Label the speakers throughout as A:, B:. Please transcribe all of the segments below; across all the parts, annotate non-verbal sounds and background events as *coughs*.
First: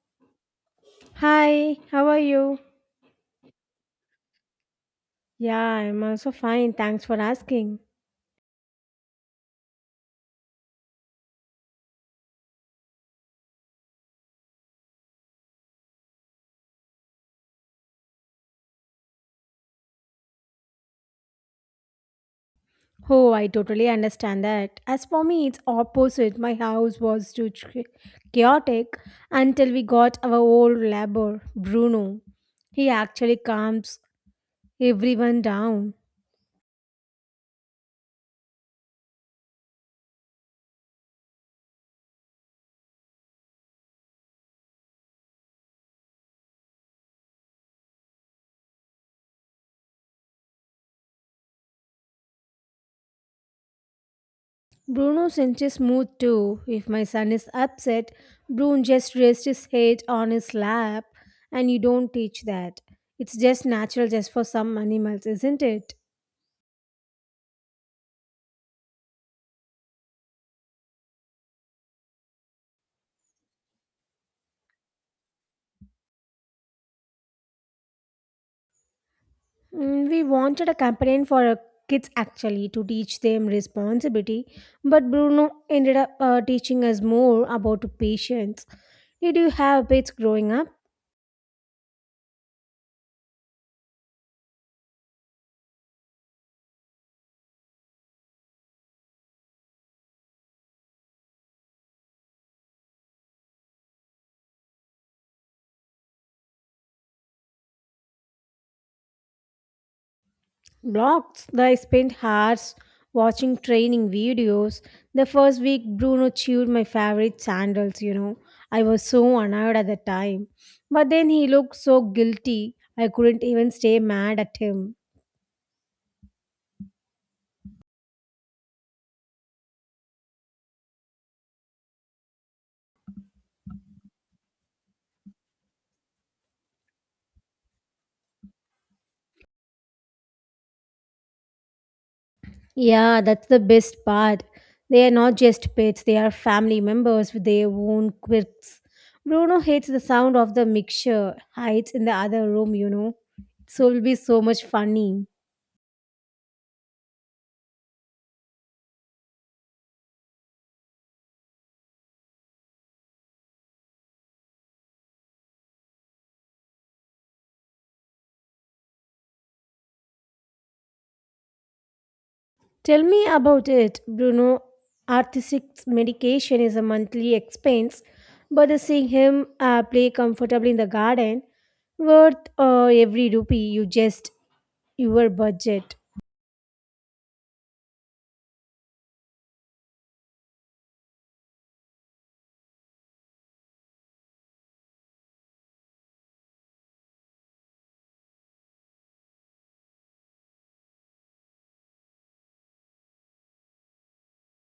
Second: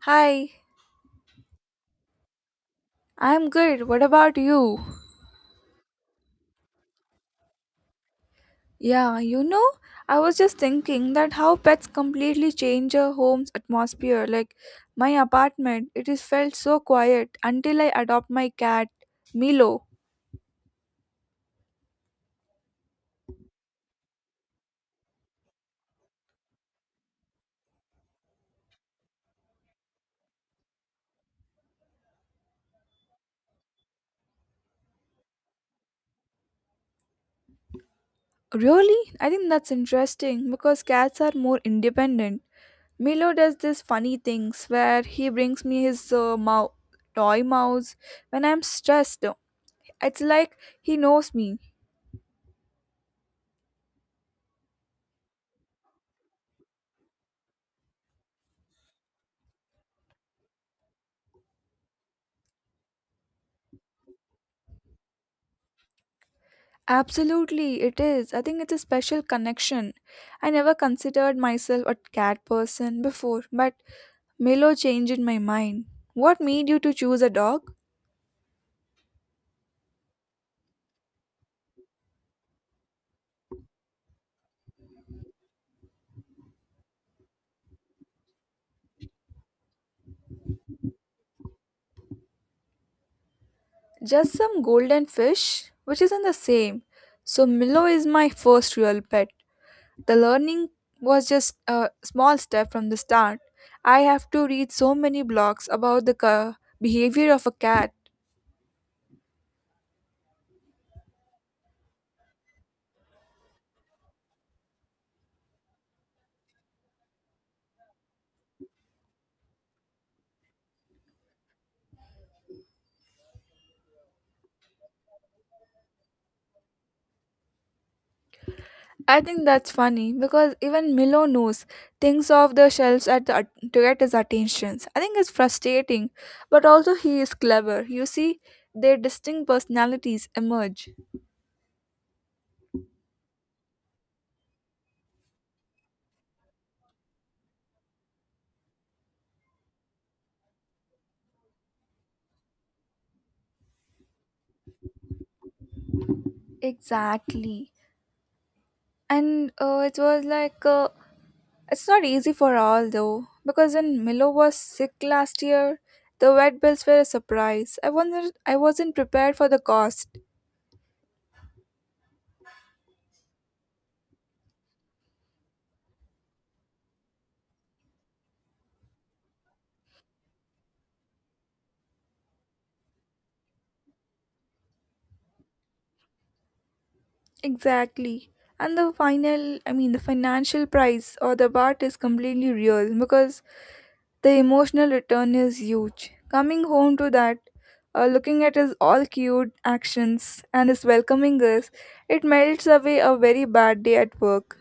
A: Hi,
B: Hi, how are you?
A: I'm good. What about you?
B: Yeah, I'm also fine. Thanks for asking.
A: Yeah, I was just thinking that how pets completely change a home's atmosphere. Like my apartment, it is felt so quiet until I adopt my cat, Milo.
B: Oh, I totally understand that. As for me, it's opposite. My house was chaotic until we got our old labor, Bruno. He actually calms everyone down.
A: Really? I think that's interesting because cats are more independent. Milo does this funny things where he brings me his toy mouse when I'm stressed. It's like he knows me.
B: Bruno senses mood too. If my son is upset, Bruno just rests his head on his lap, and you don't teach that. It's just natural just for some animals, isn't it?
A: Absolutely, it is. I think it's a special connection. I never considered myself a cat person before, but Milo changed my mind. What made you to choose a dog?
B: We wanted a campaign for our kids actually to teach them responsibility, but Bruno ended up teaching us more about patience. Did you have pets growing up?
A: Just some golden fish, which isn't the same. So Milo is my first real pet. The learning was just a small step from the start. I have to read so many blogs about the behavior of a cat.
B: Blocks. I spent hours watching training videos. The first week, Bruno chewed my favorite sandals. I was so annoyed at the time. But then he looked so guilty, I couldn't even stay mad at him.
A: I think that's funny because even Milo knows things off the shelves at the, to get his attentions. I think it's frustrating, but also he is clever. You see, their distinct personalities emerge.
B: Yeah, that's the best part. They are not just pets, they are family members with their own quirks. Bruno hates the sound of the mixture, hides in the other room. So it'll be so much funny.
A: Exactly, and it was like it's not easy for all though because when Milo was sick last year, the vet bills were a surprise. I wasn't prepared for the cost.
B: Tell me about it, Bruno. Artistic medication is a monthly expense, but seeing him play comfortably in the garden, worth every rupee you just your budget.
A: Exactly. And the final, I mean, the financial price or the part is completely real because the emotional return is huge. Coming home to that, looking at his all cute actions and his welcoming us, it melts away a very bad day at work.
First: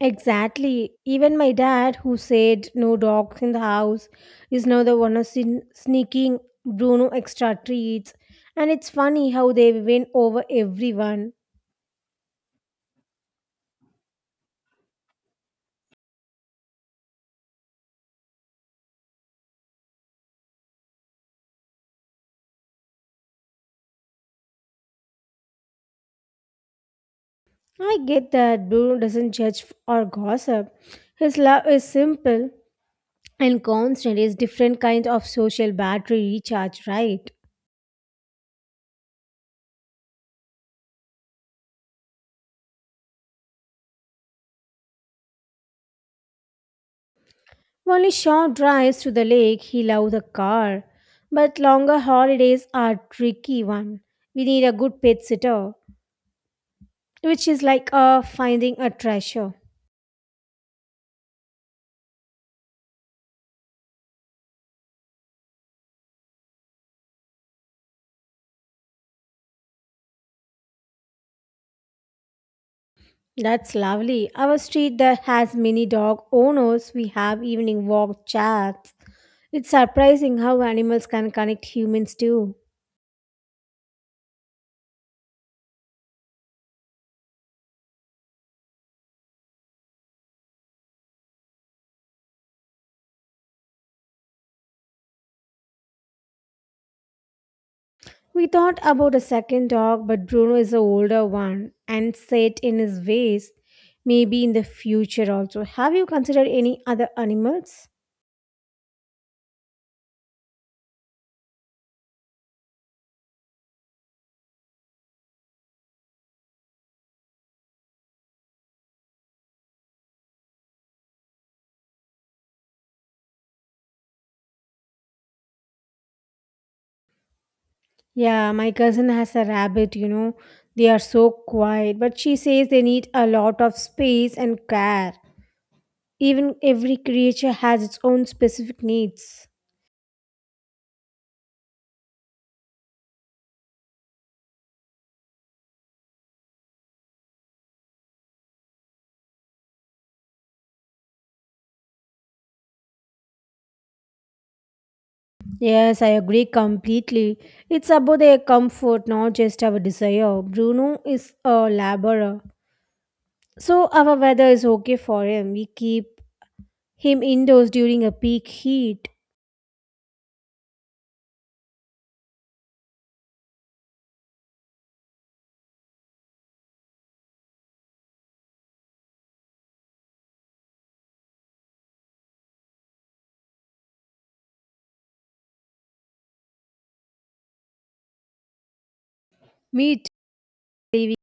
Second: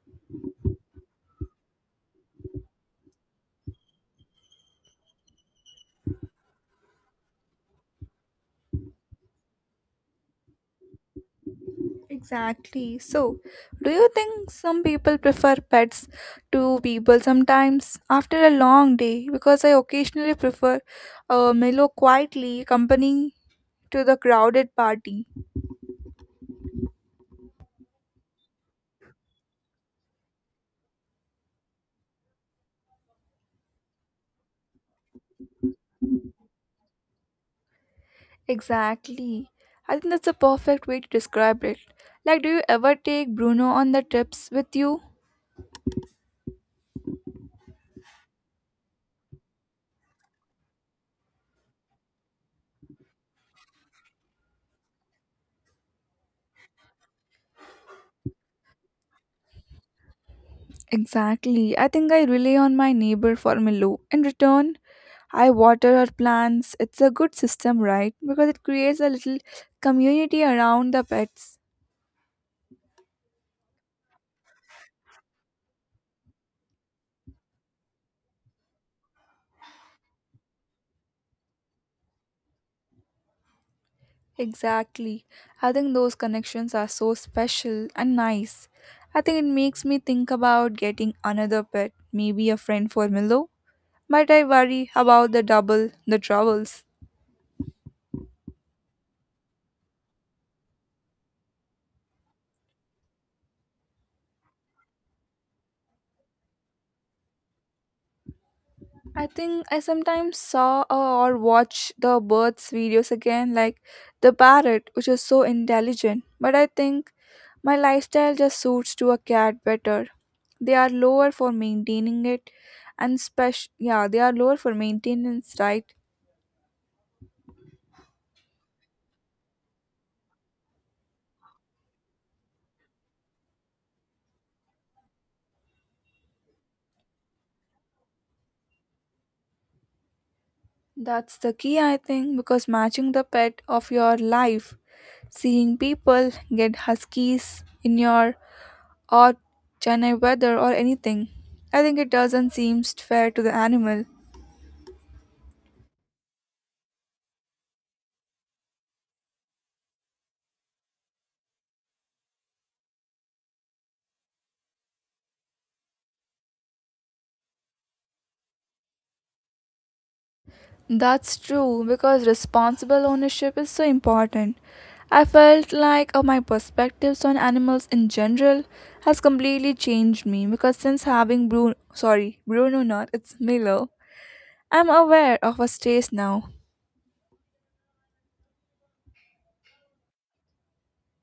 B: Exactly. Even my dad, who said no dogs in the house, is now the one who's sneaking Bruno extra treats. And it's funny how they win over everyone.
A: Exactly. So, do you think some people prefer pets to people sometimes after a long day? Because I occasionally prefer a mellow, quietly company to the crowded party.
B: I get that Bruno doesn't judge or gossip. His love is simple and constant. Is different kind of social battery recharge, right?
A: Exactly. I think that's a perfect way to describe it. Like, do you ever take Bruno on the trips with you?
B: Only short drives to the lake, he loves a car. But longer holidays are tricky one. We need a good pet sitter, which is like finding a treasure.
A: Exactly. I think I rely on my neighbor for Milo. In return, I water her plants. It's a good system, right? Because it creates a little community around the pets.
B: That's lovely. Our street that has many dog owners. We have evening walk chats. It's surprising how animals can connect humans too.
A: Exactly. I think those connections are so special and nice. I think it makes me think about getting another pet, maybe a friend for Milo, but I worry about the double, the troubles.
B: We thought about a second dog, but Bruno is the older one and set in his ways. Maybe in the future also. Have you considered any other animals?
A: I think I sometimes saw or watch the birds' videos again, like the parrot, which is so intelligent. But I think my lifestyle just suits to a cat better. They are lower for maintaining it, and special, yeah, they are lower for maintenance, right?
B: Yeah, my cousin has a rabbit. They are so quiet, but she says they need a lot of space and care. Even every creature has its own specific needs.
A: That's the key, I think, because matching the pet of your life, seeing people get huskies in your or Chennai weather or anything. I think it doesn't seem fair to the animal.
B: Yes, I agree completely. It's about their comfort, not just our desire. Bruno is a laborer, so our weather is okay for him. We keep him indoors during a peak heat.
A: That's true because responsible ownership is so important. I felt like my perspectives on animals in general has completely changed me because since having Bruno, sorry, Bruno not, it's Milo, I'm aware of his taste now.
B: Me too. We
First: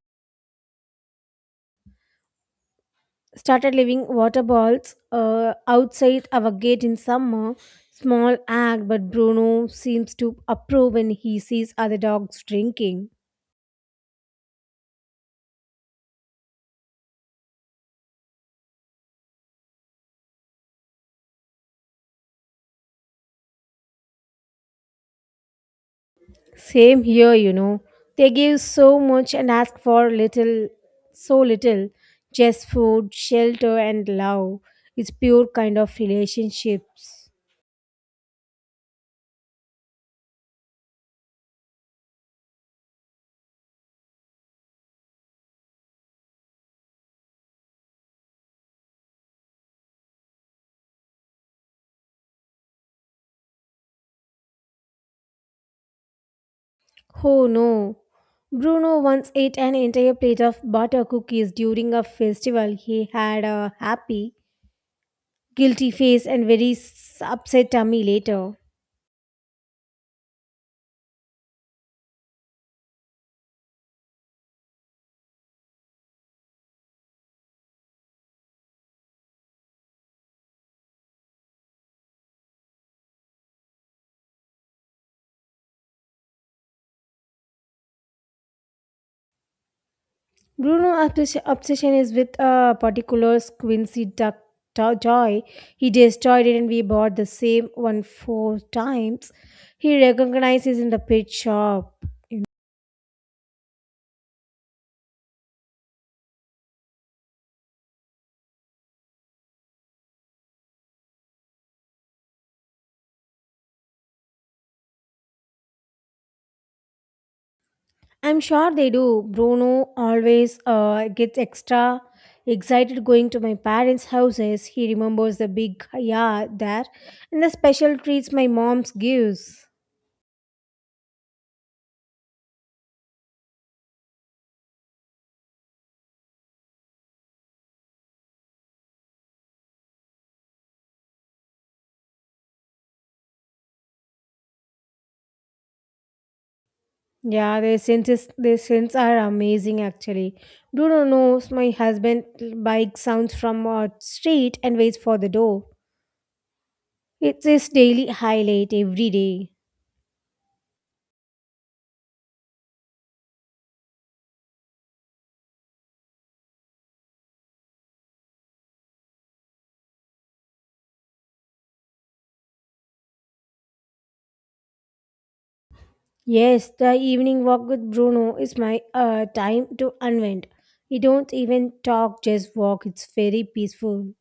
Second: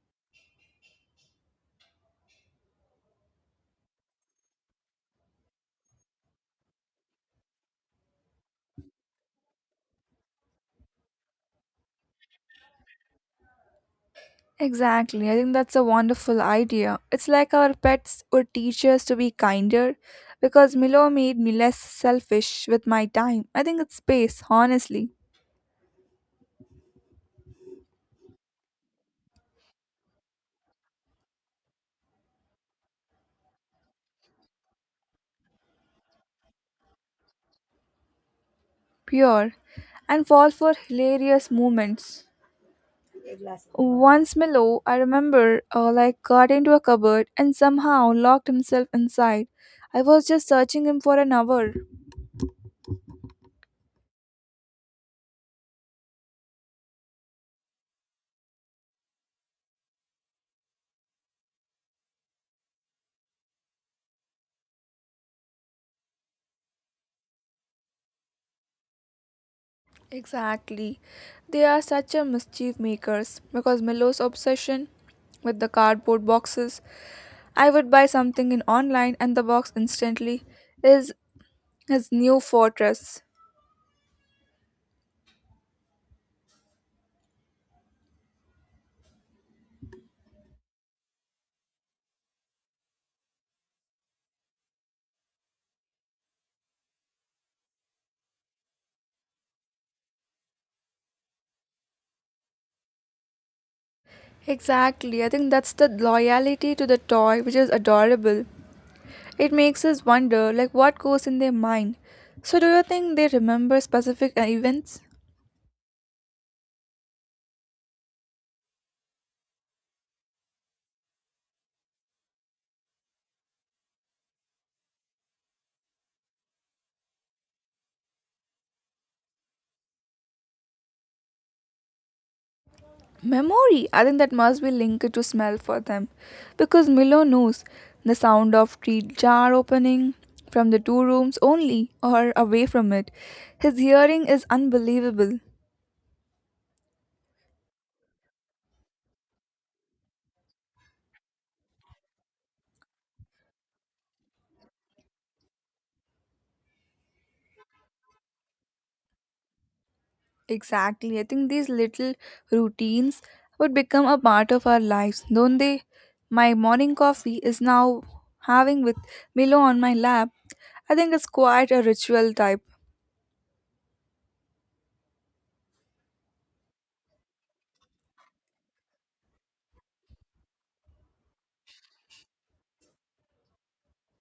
B: started leaving water balls outside our gate in summer. Small act, but Bruno seems to approve when he sees other dogs drinking.
A: Exactly. I think that's a wonderful idea. It's like our pets would teach us to be kinder because Milo made me less selfish with my time. I think it's space, honestly,
B: Same here. They give so much and ask for little, so little. Just food, shelter, and love. It's pure kind of relationships.
A: pure, and fall for hilarious moments. Once Milo, I remember, like got into a cupboard and somehow locked himself inside. I was just searching him for an hour.
B: Oh no. Bruno once ate an entire plate of butter cookies during a festival. He had a happy, guilty face and very upset tummy later.
A: Exactly. They are such a mischief makers because Milo's obsession with the cardboard boxes. I would buy something in online and the box instantly is his new fortress.
B: Bruno's obsession is with a particular Quincy duck toy. He destroyed it and we bought the same one four times. He recognizes in the pet shop.
A: Exactly. I think that's the loyalty to the toy which is adorable. It makes us wonder like what goes in their mind. So do you think they remember specific events?
B: I'm sure they do. Bruno always gets extra excited going to my parents' houses. He remembers the big yard there and the special treats my mom's gives.
A: Memory. I think that must be linked to smell for them because Milo knows the sound of tree jar opening from the two rooms only or away from it. His hearing is unbelievable.
B: Yeah, their senses, their scents are amazing actually. Bruno knows my husband bike sounds from our street and waits for the door. It's his daily highlight every day.
A: Exactly. I think these little routines would become a part of our lives, don't they? My morning coffee is now having with Milo on my lap. I think it's quite a ritual type.
B: Yes, the evening walk with Bruno is my time to unwind. We don't even talk, just walk. It's very peaceful.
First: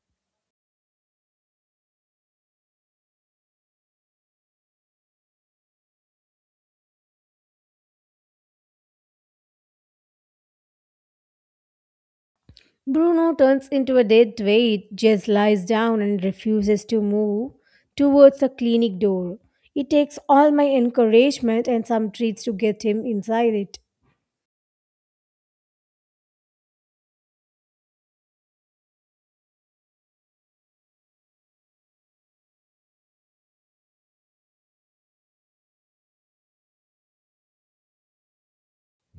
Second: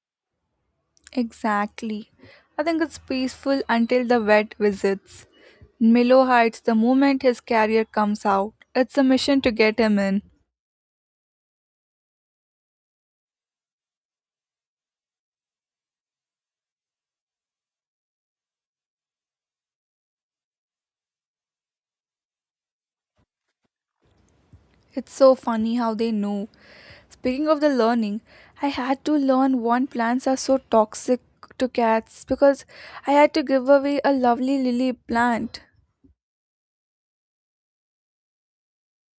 A: Exactly. I think it's peaceful until the vet visits. Milo hides the moment his carrier comes out. It's a mission to get him in.
B: Bruno turns into a dead weight, just lies down and refuses to move towards the clinic door. It takes all my encouragement and some treats to get him inside it.
A: It's so funny how they know. Speaking of the learning, I had to learn one plants are so toxic to cats because I had to give away a lovely lily plant.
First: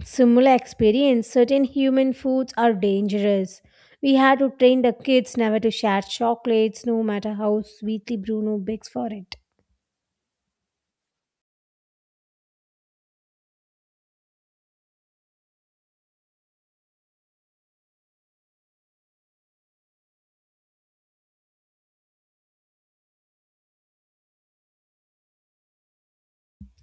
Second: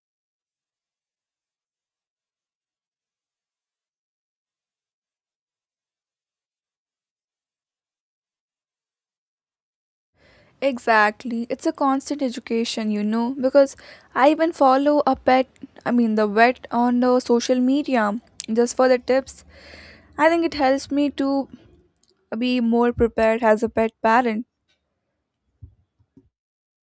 B: Similar experience, certain human foods are dangerous. We had to train the kids never to share chocolates, no matter how sweetly Bruno begs for it.
A: Exactly. It's a constant education, because I even follow a pet, I mean the vet on the social media just for the tips. I think it helps me to be more prepared as a pet parent.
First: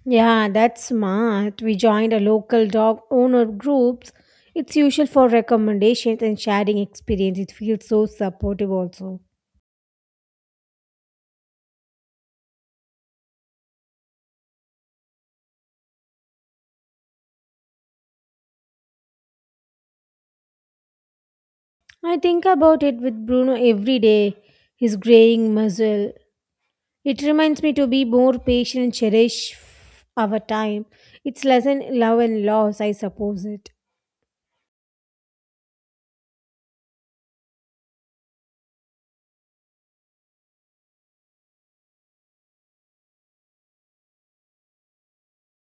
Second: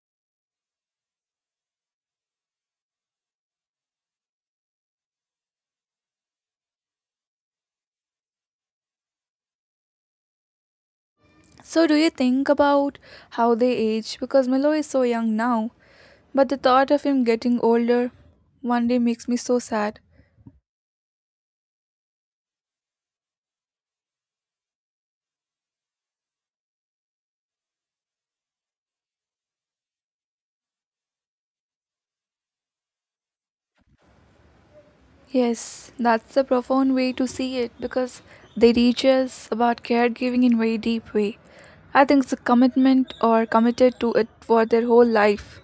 B: Yeah, that's smart. We joined a local dog owner groups. It's usual for recommendations and sharing experience. It feels so supportive also.
A: So do you think about how they age because Milo is so young now? But the thought of him getting older one day makes me so sad.
B: I think about it with Bruno every day, his graying muzzle. It reminds me to be more patient and cherish our time. It's lesson love and loss, I suppose it.
A: Yes, that's a profound way to see it because they teach us about caregiving in very deep way. I think it's a commitment or committed to it for their whole life.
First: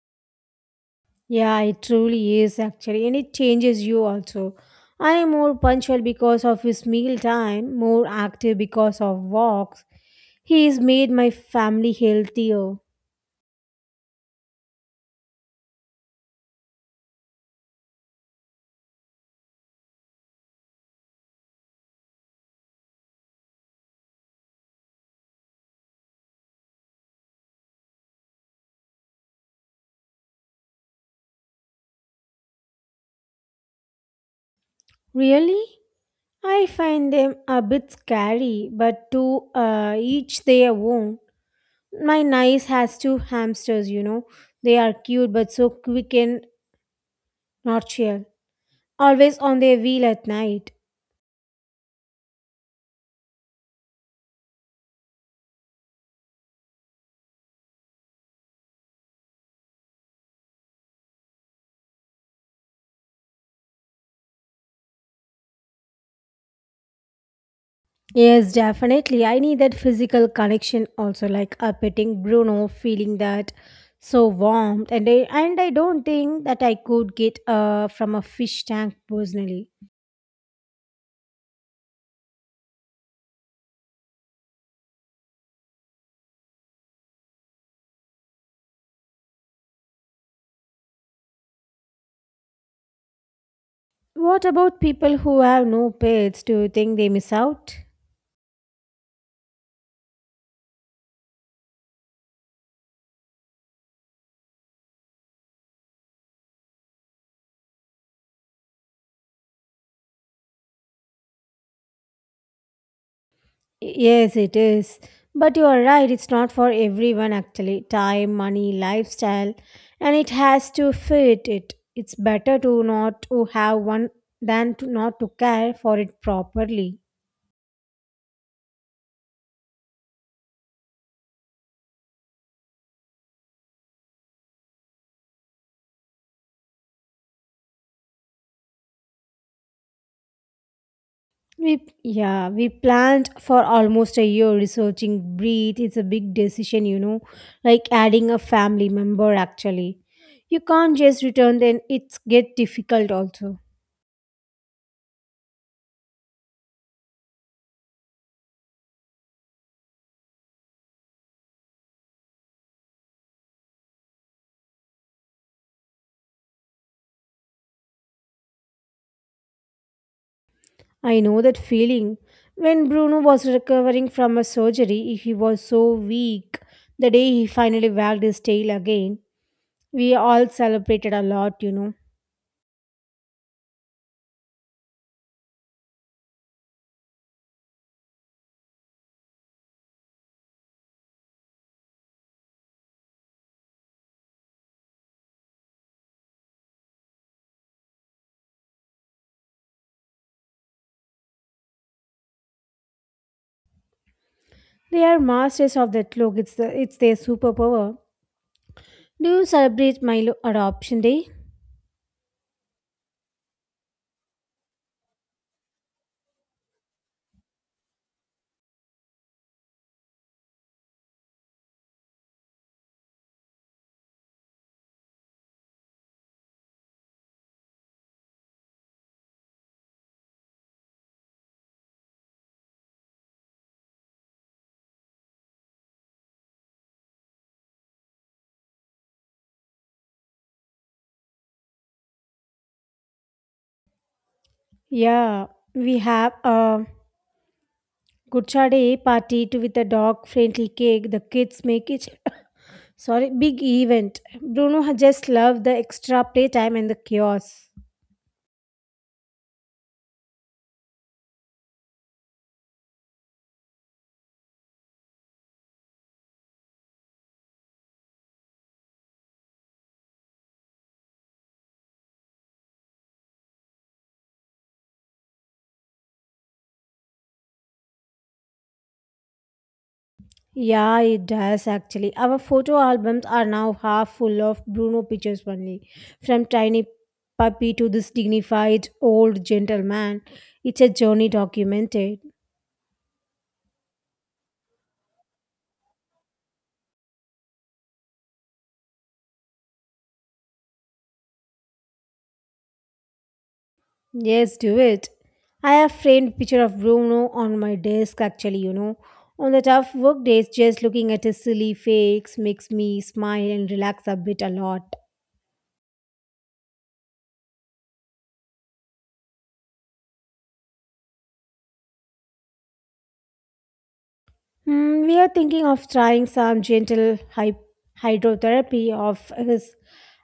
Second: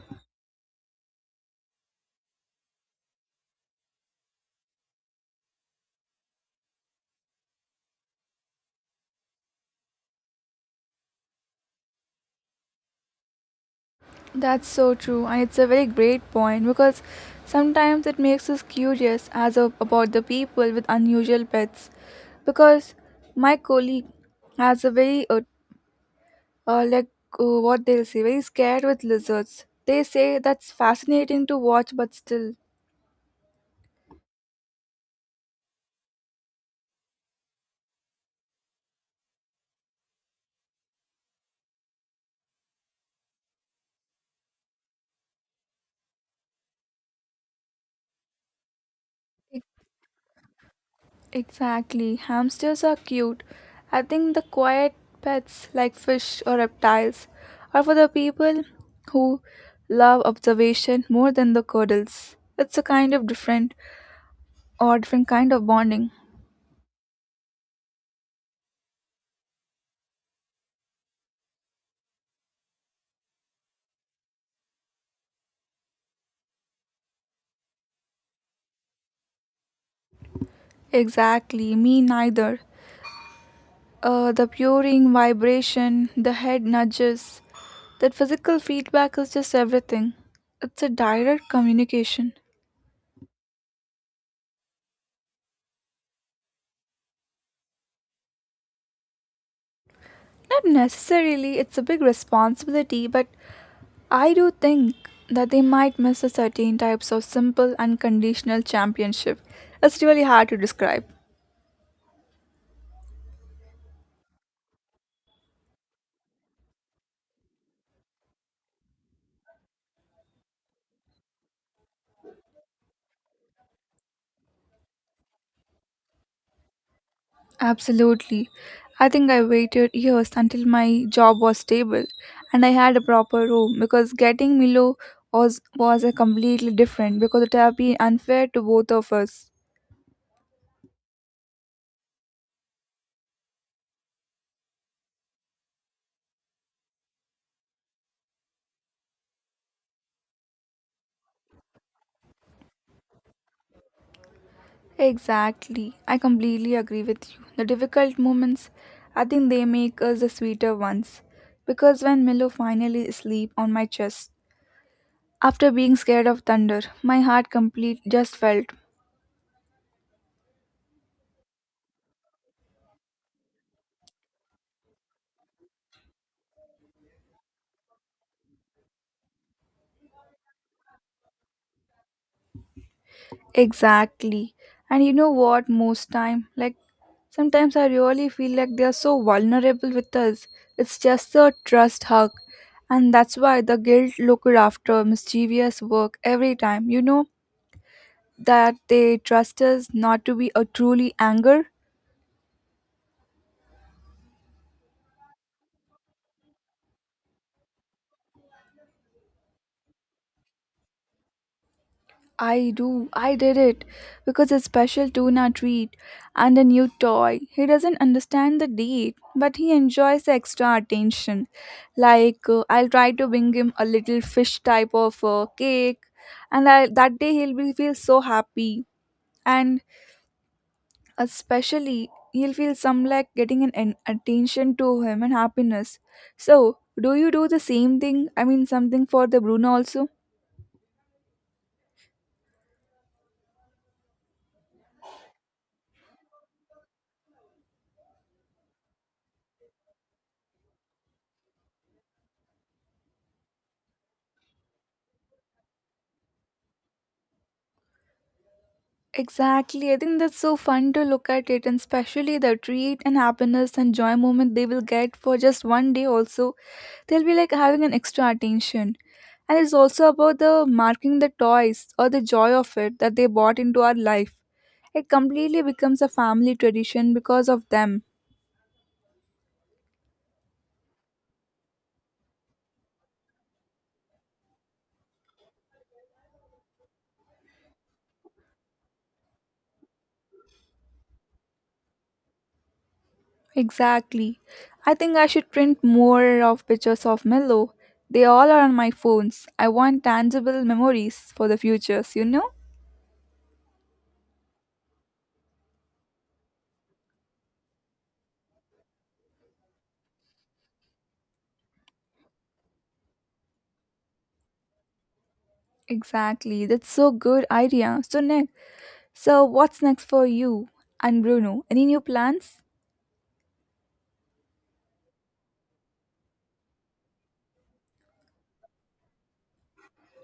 B: Yeah, it truly is actually, and it changes you also. I am more punctual because of his meal time, more active because of walks. He has made my family healthier.
A: That's so true, and it's a very great point because sometimes it makes us curious as of about the people with unusual pets. Because my colleague has a very like what they'll say, very scared with lizards. They say that's fascinating to watch, but still.
B: Really? I find them a bit scary, but to each their own. My niece has two hamsters. They are cute but so quick and nocturnal, always on
A: E-
B: their wheel at night.
A: Exactly. Hamsters are cute. I think the quiet pets like fish or reptiles are for the people who love observation more than the cuddles. It's a kind of different or different kind of bonding.
B: Yes, definitely. I need that physical connection also, like petting Bruno, feeling that so warmed, and I don't think that I could get from a fish tank personally.
A: Exactly. Me neither. The purring vibration, the head nudges, that physical feedback is just everything. It's a direct communication.
B: What about people who have no pets? Do you think they miss out?
A: Not necessarily it's a big responsibility, but I do think that they might miss a certain types of simple unconditional championship. It's really hard to describe.
B: Yes, it is. But you are right, it's not for everyone actually. Time, money, lifestyle, and it has to fit it. It's better to not to have one than to not to care for it properly.
A: Absolutely. I think I waited years until my job was stable and I had a proper room because getting Milo was a completely different because it would have been unfair to both of us.
B: We yeah, we planned for almost a year researching breed. It's a big decision, you know, like adding a family member actually. You can't just return then it's get difficult also.
A: Exactly. I completely agree with you. The difficult moments, I think they make us the sweeter ones. Because when Milo finally sleep on my chest, after being scared of thunder, my heart complete just felt
B: I know that feeling. When Bruno was recovering from a surgery, he was so weak. The day he finally wagged his tail again, we all celebrated a lot.
A: exactly. And you know what? Most time, like sometimes I really feel like they are so vulnerable with us. It's just a trust hug, and that's why the guild looked after mischievous work every time. You know, that they trust us not to be a truly anger?
B: They are masters of that look. It's their superpower. Do you celebrate Milo adoption day?
A: I do. I did it because a special tuna treat and a new toy. He doesn't understand the date, but he enjoys the extra attention. Like I'll try to bring him a little fish type of cake, and I, that day he'll be feel so happy. And especially he'll feel some like getting an attention to him and happiness. So do you do the same thing? I mean something for the Bruno also?
B: Yeah, we have a Guchade party to with the dog friendly cake. The kids make it *laughs* *coughs* sorry big event. Just loved the extra playtime and the chaos.
A: Exactly. I think that's so fun to look at it, and especially the treat and happiness and joy moment they will get for just one day, also. They'll be like having an extra attention. And it's also about the marking the toys or the joy of it that they brought into our life. It completely becomes a family tradition because of them.
B: Yeah, it does actually. Our photo albums are now half full of Bruno pictures only. From tiny puppy to this dignified old gentleman, it's a journey documented.
A: Exactly. I think I should print more of pictures of Milo. They all are on my phones. I want tangible memories for the futures, you know?
B: Yes, do it. I have framed picture of Bruno on my desk actually, you know. On the tough work days, just looking at his silly fakes makes me smile and relax a bit a lot.
A: Exactly. That's so good idea. So next, so what's next for you and Bruno? Any new plans?
B: We are thinking of trying some gentle hydrotherapy of his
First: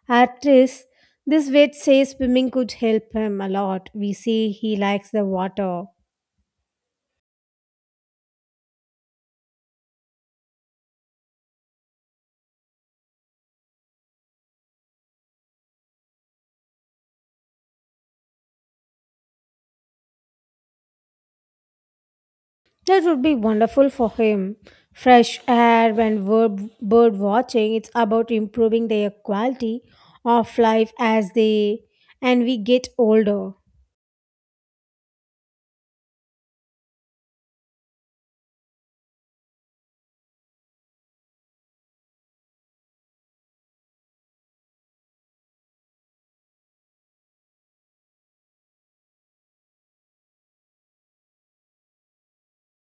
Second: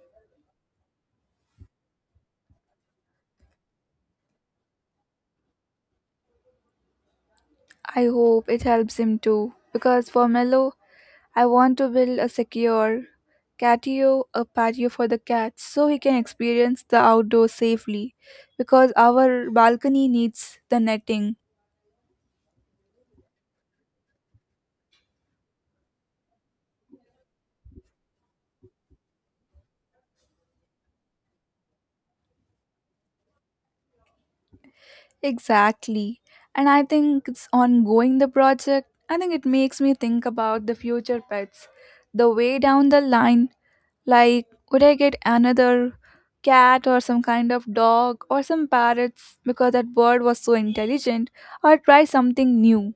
B: artist. This vet says swimming could help him a lot. We see he likes the water.
A: I hope it helps him too because for Mello, I want to build a secure catio, a patio for the cats so he can experience the outdoors safely because our balcony needs the netting.
B: That would be wonderful for him. Fresh air and bird watching, it's about improving their quality of life as they and we get older.
A: Exactly. And I think it's ongoing the project. I think it makes me think about the future pets. The way down the line, like, would I get another cat or some kind of dog or some parrots because that bird was so intelligent, or try something new?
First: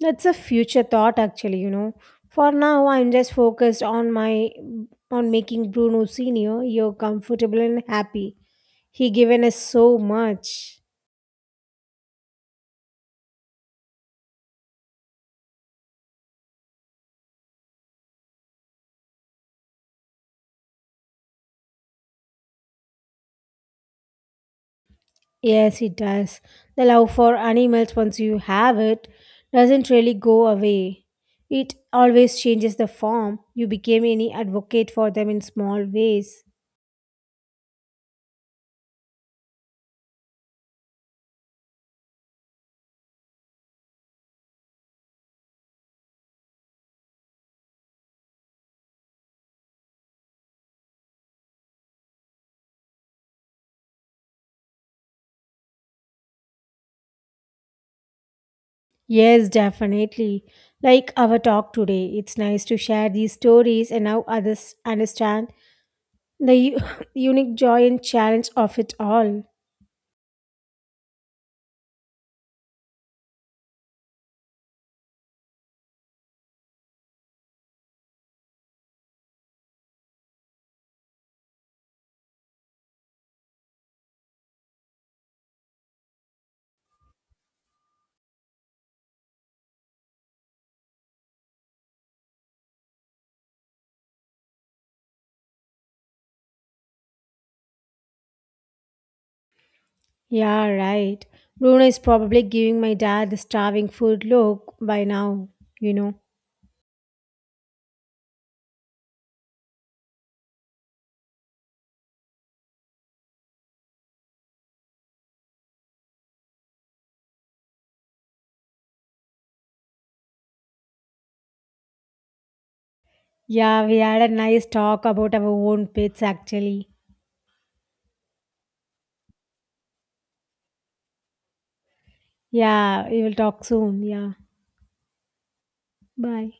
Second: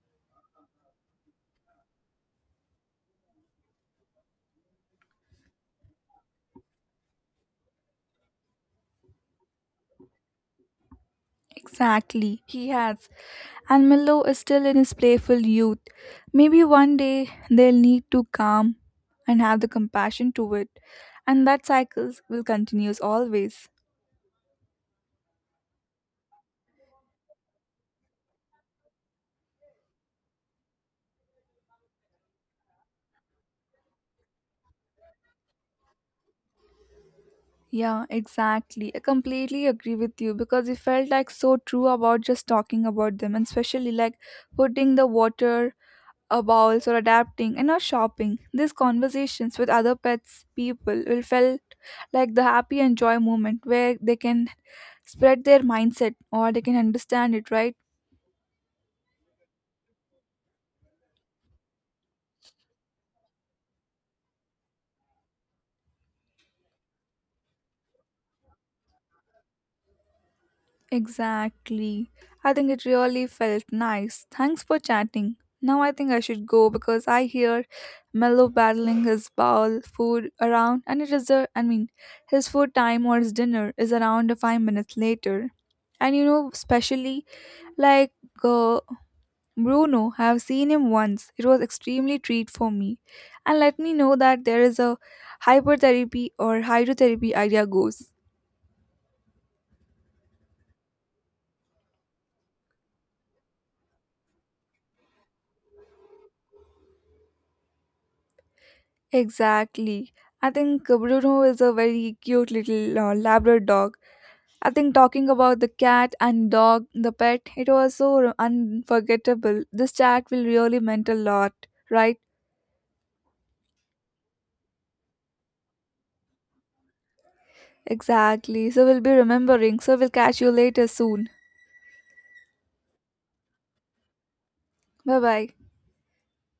B: That's a future thought actually, you know. For now I'm just focused on making Bruno senior you're comfortable and happy. He given us so much.
A: Exactly, he has. And Milo is still in his playful youth. Maybe one day they'll need to calm and have the compassion to it, and that cycle will continue always.
B: Yes, it does. The love for animals, once you have it, doesn't really go away. It always changes the form. You became any advocate for them in small ways.
A: Yeah, exactly. I completely agree with you because it felt like so true about just talking about them, and especially like putting the water a bowls or adapting and are shopping. These conversations with other pets people will felt like the happy and joy moment where they can spread their mindset or they can understand it, right?
B: Yes, definitely. Like our talk today, it's nice to share these stories and how others understand the u- *laughs* unique joy and challenge of it all.
A: Exactly. I think it really felt nice. Thanks for chatting. Now I think I should go because I hear Mello battling his bowl food around and it is a I mean his food time or his dinner is around 5 minutes later. And you know, especially like uh, Bruno, have seen him once. It was extremely treat for me. And let me know that there is a hypertherapy or hydrotherapy idea goes.
B: Yeah, right. Bruno is probably giving my dad the starving food look by now, you know.
A: Exactly. I think Bruno is a very cute little Labrador dog. I think talking about the cat and dog, the pet, it was so unforgettable. This chat will really meant a lot, right?
B: Yeah, we had a nice talk about our own pets actually.
A: Exactly. So we'll be remembering. So we'll catch you later soon.
B: Yeah, we will talk soon. Yeah,
A: Bye bye.
B: bye.